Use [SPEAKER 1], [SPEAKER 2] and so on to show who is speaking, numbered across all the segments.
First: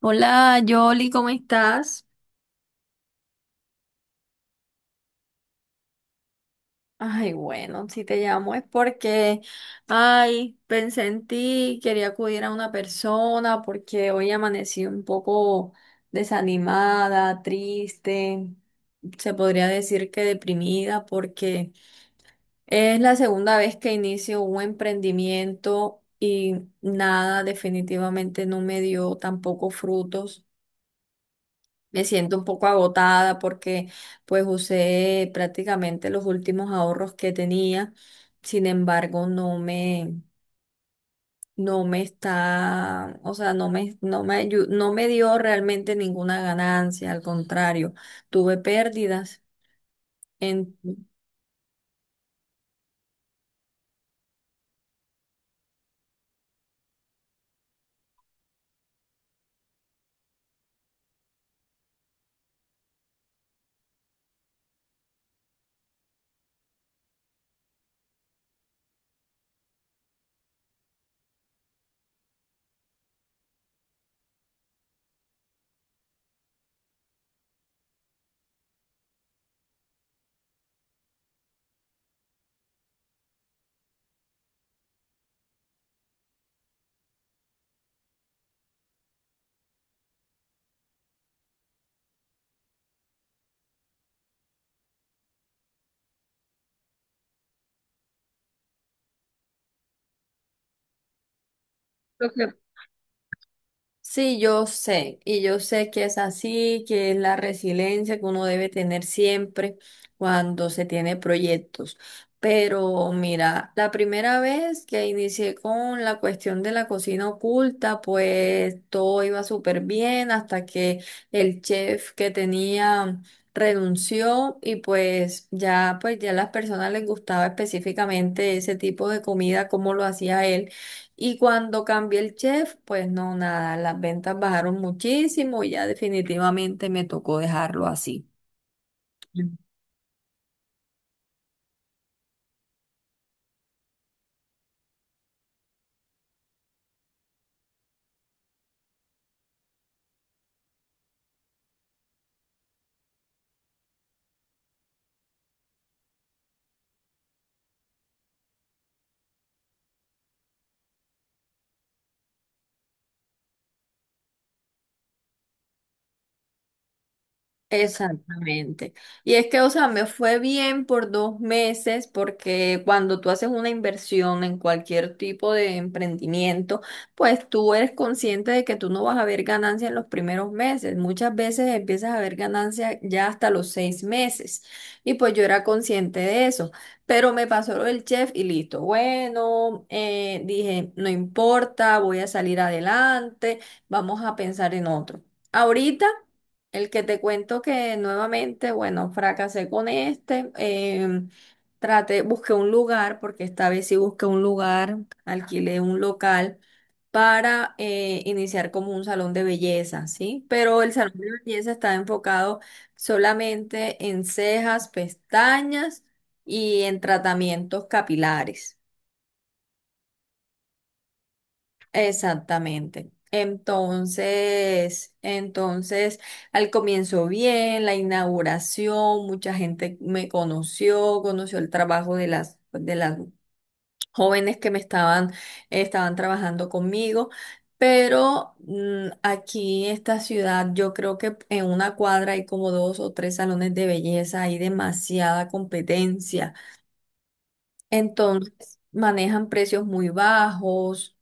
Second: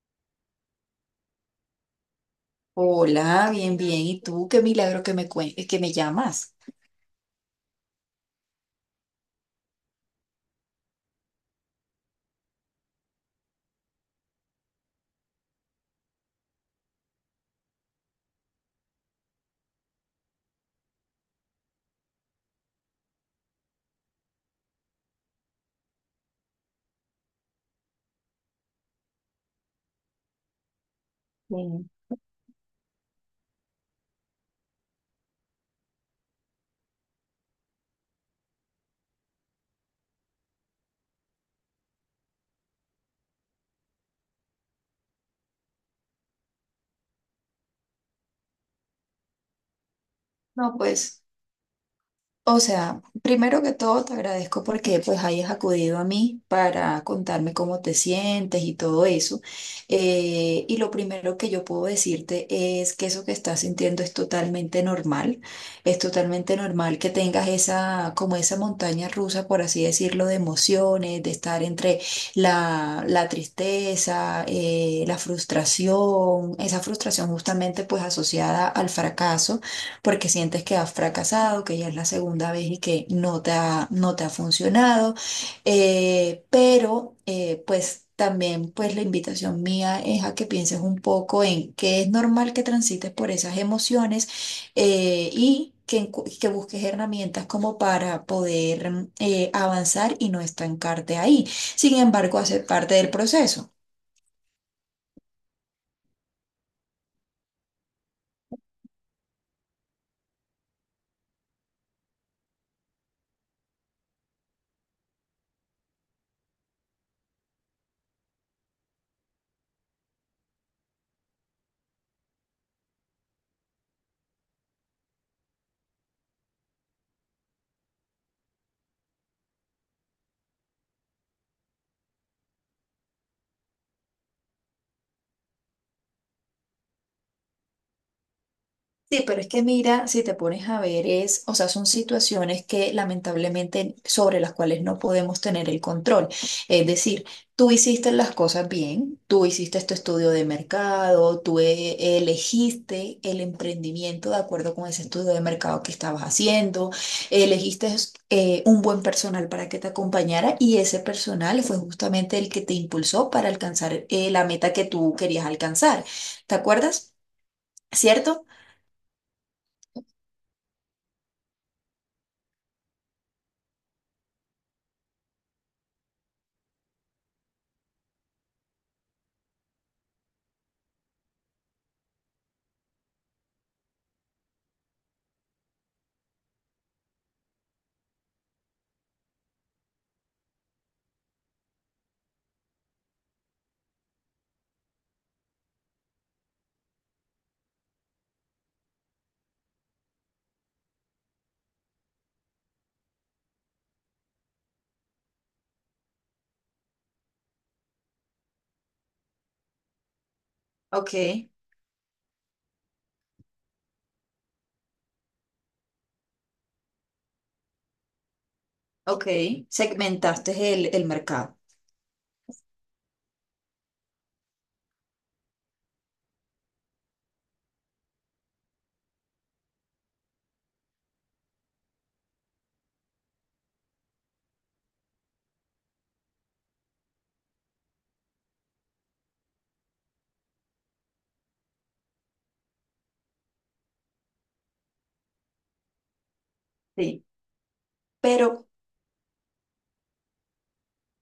[SPEAKER 1] Hola, Yoli, ¿cómo estás?
[SPEAKER 2] Hola, bien, bien. ¿Y tú? Qué milagro que que me llamas.
[SPEAKER 1] Ay, bueno, si te llamo es porque, ay, pensé en ti, quería acudir a una persona porque hoy amanecí un poco desanimada, triste, se podría decir que deprimida porque es la segunda vez que inicio un emprendimiento y nada, definitivamente no me dio tampoco frutos.
[SPEAKER 2] Sí.
[SPEAKER 1] Me siento un poco agotada porque pues usé prácticamente los últimos ahorros que tenía. Sin embargo, no me está, o sea, no me dio realmente ninguna ganancia. Al contrario, tuve pérdidas.
[SPEAKER 2] No,
[SPEAKER 1] En,
[SPEAKER 2] pues. O sea, primero que todo te agradezco porque pues hayas acudido a mí para contarme cómo te sientes y todo eso. Y lo primero que yo puedo decirte es que eso que estás sintiendo es totalmente normal. Es totalmente normal que tengas esa, como esa montaña rusa, por así decirlo, de emociones, de estar entre la tristeza, la frustración, esa frustración justamente pues asociada al fracaso porque sientes que has fracasado, que ya es la segunda vez y que no te ha funcionado. Pues también pues la invitación mía es a que pienses un poco en que es normal que transites por esas emociones Que, que busques herramientas como para poder avanzar y no estancarte ahí. Sin
[SPEAKER 1] lo
[SPEAKER 2] embargo,
[SPEAKER 1] que
[SPEAKER 2] hacer parte del proceso.
[SPEAKER 1] Sí, yo sé, y yo sé que es así, que es la resiliencia que uno debe tener siempre cuando se tiene proyectos. Pero mira, la primera vez que inicié con la cuestión de la cocina oculta, pues todo iba súper bien hasta que el chef que tenía renunció y pues ya a las personas les gustaba específicamente ese tipo de comida, como lo hacía él. Y cuando cambié el chef, pues no, nada, las ventas bajaron muchísimo y ya definitivamente me tocó dejarlo así.
[SPEAKER 2] Sí, pero es que mira, si te pones a ver, o sea, son situaciones que lamentablemente sobre las cuales no podemos tener el control. Es decir, tú hiciste las cosas bien, tú hiciste tu estudio de mercado, tú elegiste el emprendimiento de acuerdo con ese estudio de mercado que estabas haciendo, elegiste un buen personal para que te acompañara y ese personal fue justamente el que te impulsó para alcanzar la meta que tú querías alcanzar. ¿Te acuerdas? ¿Cierto?
[SPEAKER 1] Exactamente. Y es que, o sea, me fue bien por 2 meses porque cuando tú haces una inversión en cualquier tipo de emprendimiento, pues tú eres consciente de que tú no vas a ver ganancia en los primeros meses. Muchas veces empiezas a ver ganancia ya hasta los 6 meses. Y pues yo era consciente de eso. Pero me pasó lo del chef y listo. Bueno, dije, no importa, voy a salir adelante, vamos a pensar en otro. Ahorita. El que te cuento que nuevamente, bueno, fracasé con este. Traté, busqué un lugar, porque esta vez sí busqué un lugar, alquilé un local para iniciar como un salón de belleza, ¿sí? Pero el salón de
[SPEAKER 2] Ok.
[SPEAKER 1] belleza está enfocado solamente en cejas, pestañas y en tratamientos capilares.
[SPEAKER 2] Ok, segmentaste el mercado.
[SPEAKER 1] Exactamente. Entonces, entonces, al comienzo bien, la inauguración, mucha gente me conoció, conoció el trabajo de las jóvenes que me estaban, trabajando conmigo, pero aquí en esta ciudad, yo creo que en una cuadra hay como dos o tres salones de belleza, hay demasiada competencia.
[SPEAKER 2] Sí. Pero
[SPEAKER 1] Entonces, manejan precios muy bajos.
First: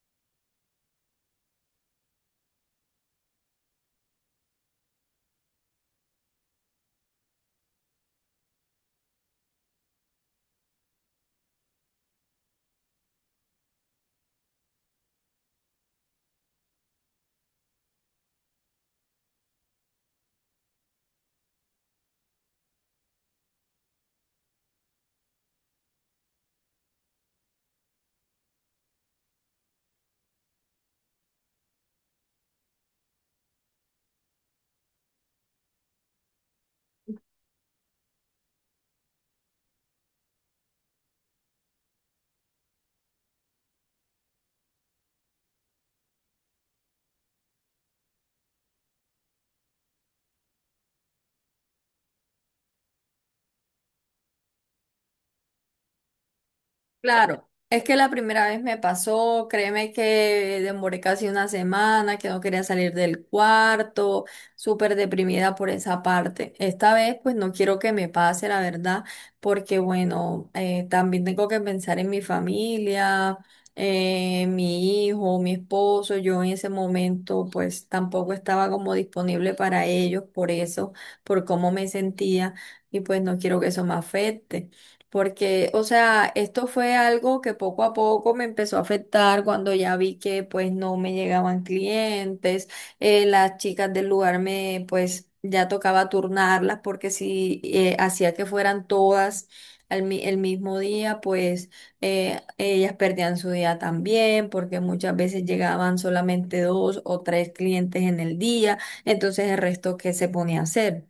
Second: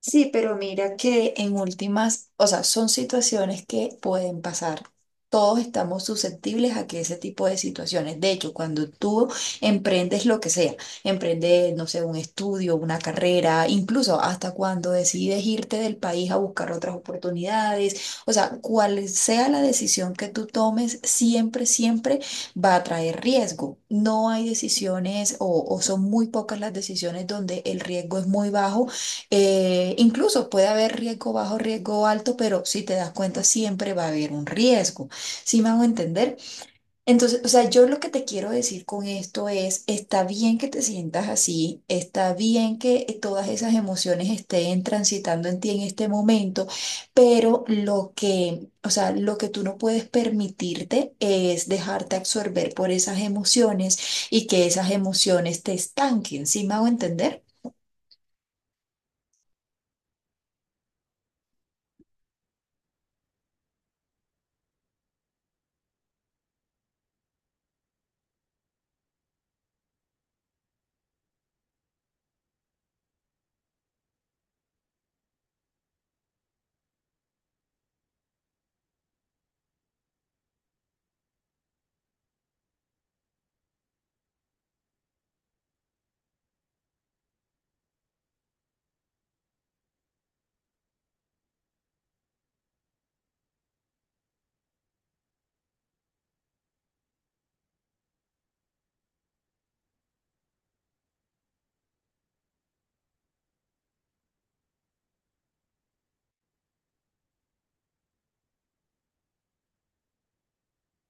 [SPEAKER 2] sí, pero mira que en últimas, o sea, son situaciones que pueden pasar. Todos estamos susceptibles a que ese tipo de situaciones. De hecho, cuando tú emprendes lo que sea, emprendes, no sé, un estudio, una carrera, incluso hasta cuando decides irte del país a buscar otras oportunidades, o sea, cual sea la decisión que tú tomes, siempre, siempre va a traer riesgo. No hay decisiones o son muy pocas las decisiones donde el riesgo es muy bajo incluso puede haber riesgo bajo, riesgo alto, pero si te das cuenta, siempre va a haber un riesgo. ¿Sí me hago entender? Entonces, o sea, yo lo que te quiero decir con esto es, está bien que te sientas así, está bien que todas esas emociones estén transitando en ti en este momento, pero o sea, lo que tú no puedes permitirte es dejarte absorber por esas emociones y que esas emociones te estanquen. ¿Sí me hago entender?
[SPEAKER 1] Claro, es que la primera vez me pasó, créeme que demoré casi una semana, que no quería salir del cuarto, súper deprimida por esa parte. Esta vez pues no quiero que me pase, la verdad, porque bueno, también tengo que pensar en mi familia, mi hijo, mi esposo. Yo en ese momento pues tampoco estaba como disponible para ellos por eso, por cómo me sentía y pues no quiero que eso me afecte porque, o sea, esto fue algo que poco a poco me empezó a afectar cuando ya vi que pues no me llegaban clientes. Las chicas del lugar me pues ya tocaba turnarlas porque si hacía que fueran todas el mismo día, pues ellas perdían su día también porque muchas veces llegaban solamente dos o tres clientes en el día, entonces el resto qué se ponía a hacer.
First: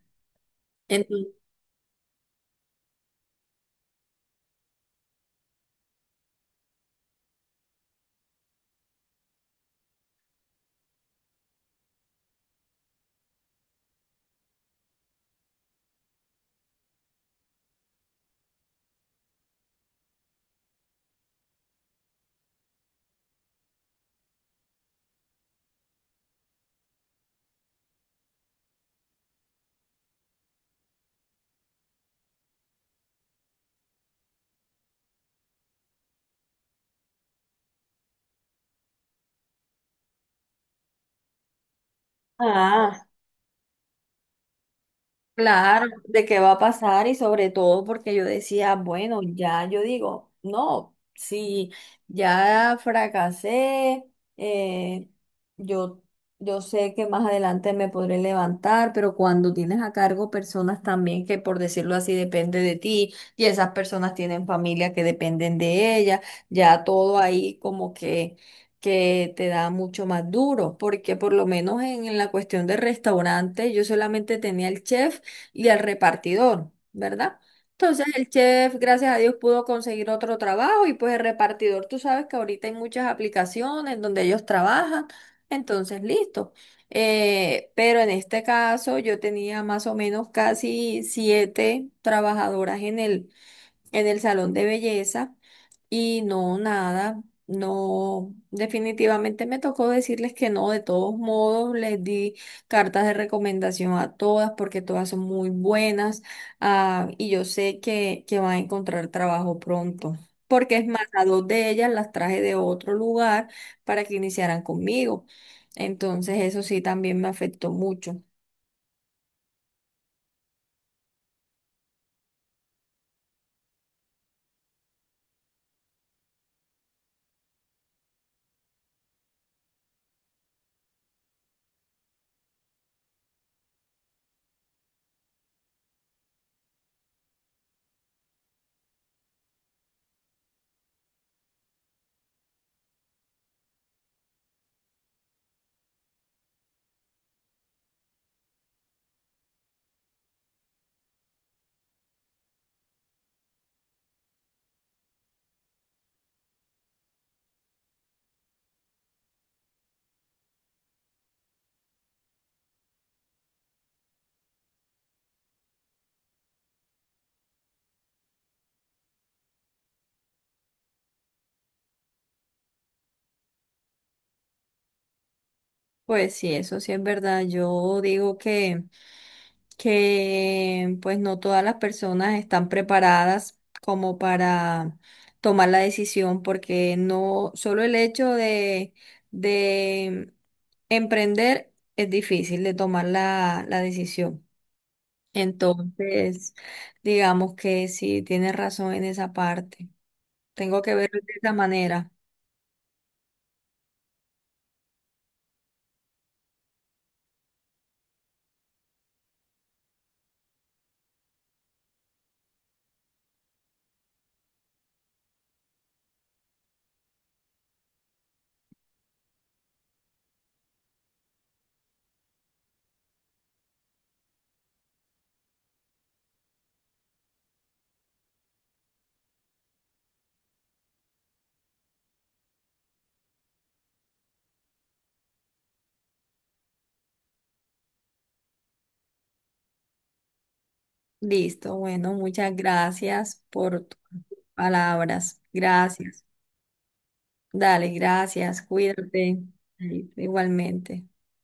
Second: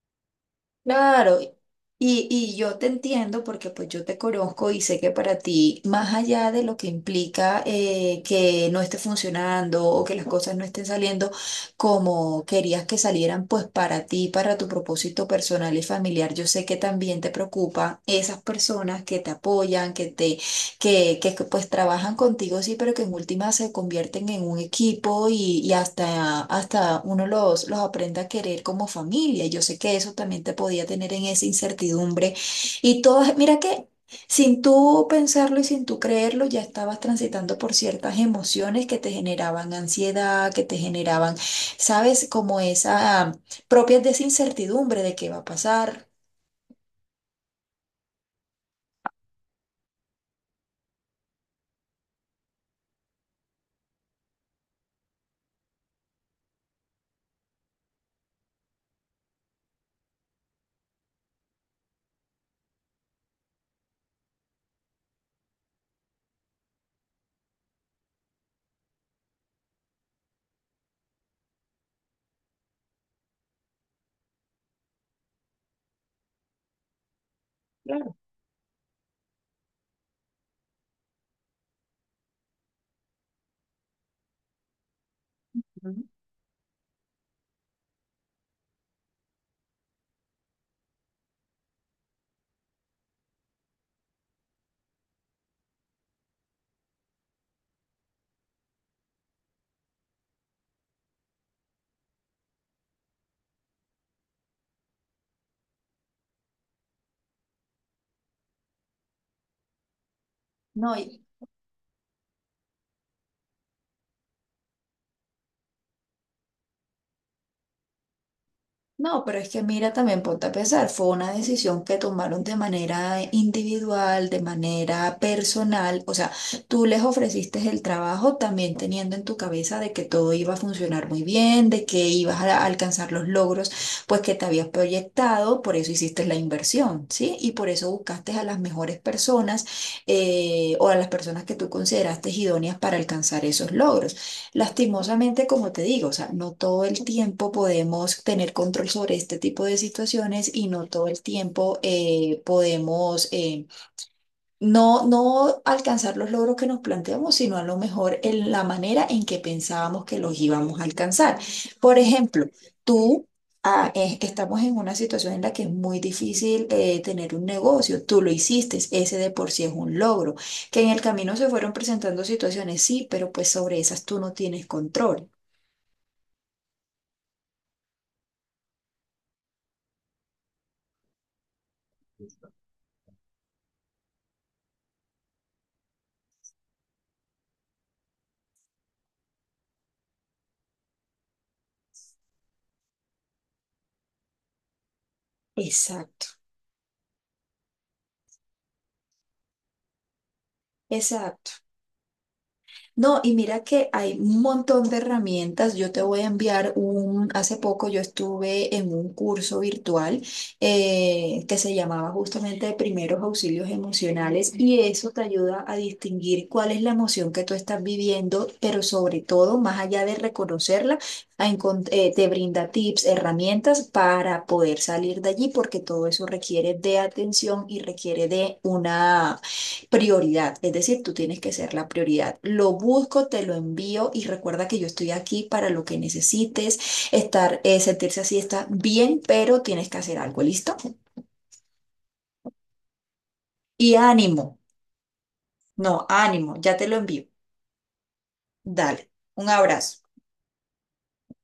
[SPEAKER 1] Entonces,
[SPEAKER 2] Claro, y yo te entiendo porque pues yo te conozco y sé que para ti, más allá de lo que implica que no esté funcionando o que las cosas no estén saliendo como querías que salieran, pues para ti, para tu propósito personal y familiar, yo sé que también te preocupa esas personas que te apoyan, que pues trabajan contigo, sí, pero que en última se convierten en un equipo y hasta, hasta uno los aprende a querer como familia. Yo sé que eso también te podía tener en esa incertidumbre. Y todas, mira que sin tú pensarlo y sin tú creerlo, ya estabas transitando por ciertas emociones que te generaban ansiedad, que te generaban, ¿sabes? Como
[SPEAKER 1] ah,
[SPEAKER 2] esa propias de esa incertidumbre de qué va a
[SPEAKER 1] claro,
[SPEAKER 2] pasar.
[SPEAKER 1] de qué va a pasar y sobre todo porque yo decía, bueno, ya yo digo, no, si ya fracasé, eh, yo, yo sé que más adelante me podré levantar, pero cuando tienes a cargo personas también que por decirlo así depende de ti y esas personas tienen familia que dependen de ellas, ya todo ahí como que te da mucho más duro, porque por lo menos en la cuestión del restaurante yo solamente tenía el chef y al repartidor, ¿verdad? Entonces el chef, gracias a Dios, pudo conseguir otro trabajo y pues el repartidor, tú sabes que ahorita hay muchas aplicaciones donde ellos trabajan, entonces listo. Pero en este caso yo tenía más o menos casi siete trabajadoras en el salón de belleza y no, nada, no, definitivamente me tocó decirles que no, de todos modos les di cartas de recomendación a todas porque todas son muy buenas, ah, y yo sé que van a encontrar trabajo pronto. Porque es
[SPEAKER 2] No,
[SPEAKER 1] más,
[SPEAKER 2] y-
[SPEAKER 1] a dos de ellas las traje de otro lugar para que iniciaran conmigo. Entonces, eso sí también me afectó mucho.
[SPEAKER 2] No, pero es que mira, también ponte a pensar, fue una decisión que tomaron de manera individual, de manera personal, o sea, tú les ofreciste el trabajo también teniendo en tu cabeza de que todo iba a funcionar muy bien, de que ibas a alcanzar los logros, pues que te habías proyectado, por eso hiciste la inversión, ¿sí? Y por eso buscaste a las mejores personas o a las personas que tú consideraste idóneas para alcanzar esos logros. Lastimosamente, como te digo, o sea, no todo el tiempo podemos tener control sobre este tipo de situaciones y no todo el tiempo podemos, no alcanzar los logros que nos planteamos, sino a lo mejor en la manera en que pensábamos que los íbamos a alcanzar. Por ejemplo, tú estamos en una situación en la que es muy difícil tener un negocio. Tú lo hiciste, ese de por sí es un logro. Que en el camino se fueron presentando situaciones, sí, pero pues sobre esas tú no tienes control.
[SPEAKER 1] Pues sí, eso sí es verdad. Yo digo que pues no todas las personas están preparadas como para tomar la decisión, porque no solo el hecho de, de emprender es difícil de tomar la decisión.
[SPEAKER 2] Exacto,
[SPEAKER 1] Entonces, digamos que sí, tienes razón en esa parte. Tengo que verlo de esa
[SPEAKER 2] exacto.
[SPEAKER 1] manera.
[SPEAKER 2] No, y mira que hay un montón de herramientas. Yo te voy a enviar un, hace poco yo estuve en un curso virtual que se llamaba justamente de primeros auxilios emocionales y eso te ayuda a distinguir cuál es la emoción que tú estás viviendo, pero sobre todo, más allá de reconocerla, te brinda tips, herramientas para poder salir de allí, porque todo eso requiere de atención y requiere de una prioridad, es decir, tú tienes que ser la prioridad. Lo busco, te lo envío y recuerda que yo estoy aquí para lo que necesites, sentirse así está bien, pero tienes que hacer algo, ¿listo?
[SPEAKER 1] Listo, bueno, muchas gracias por
[SPEAKER 2] Y
[SPEAKER 1] tus
[SPEAKER 2] ánimo,
[SPEAKER 1] palabras.
[SPEAKER 2] no,
[SPEAKER 1] Gracias.
[SPEAKER 2] ánimo, ya te lo envío.
[SPEAKER 1] Dale, gracias,
[SPEAKER 2] Dale,
[SPEAKER 1] cuídate,
[SPEAKER 2] un abrazo.
[SPEAKER 1] y- igualmente.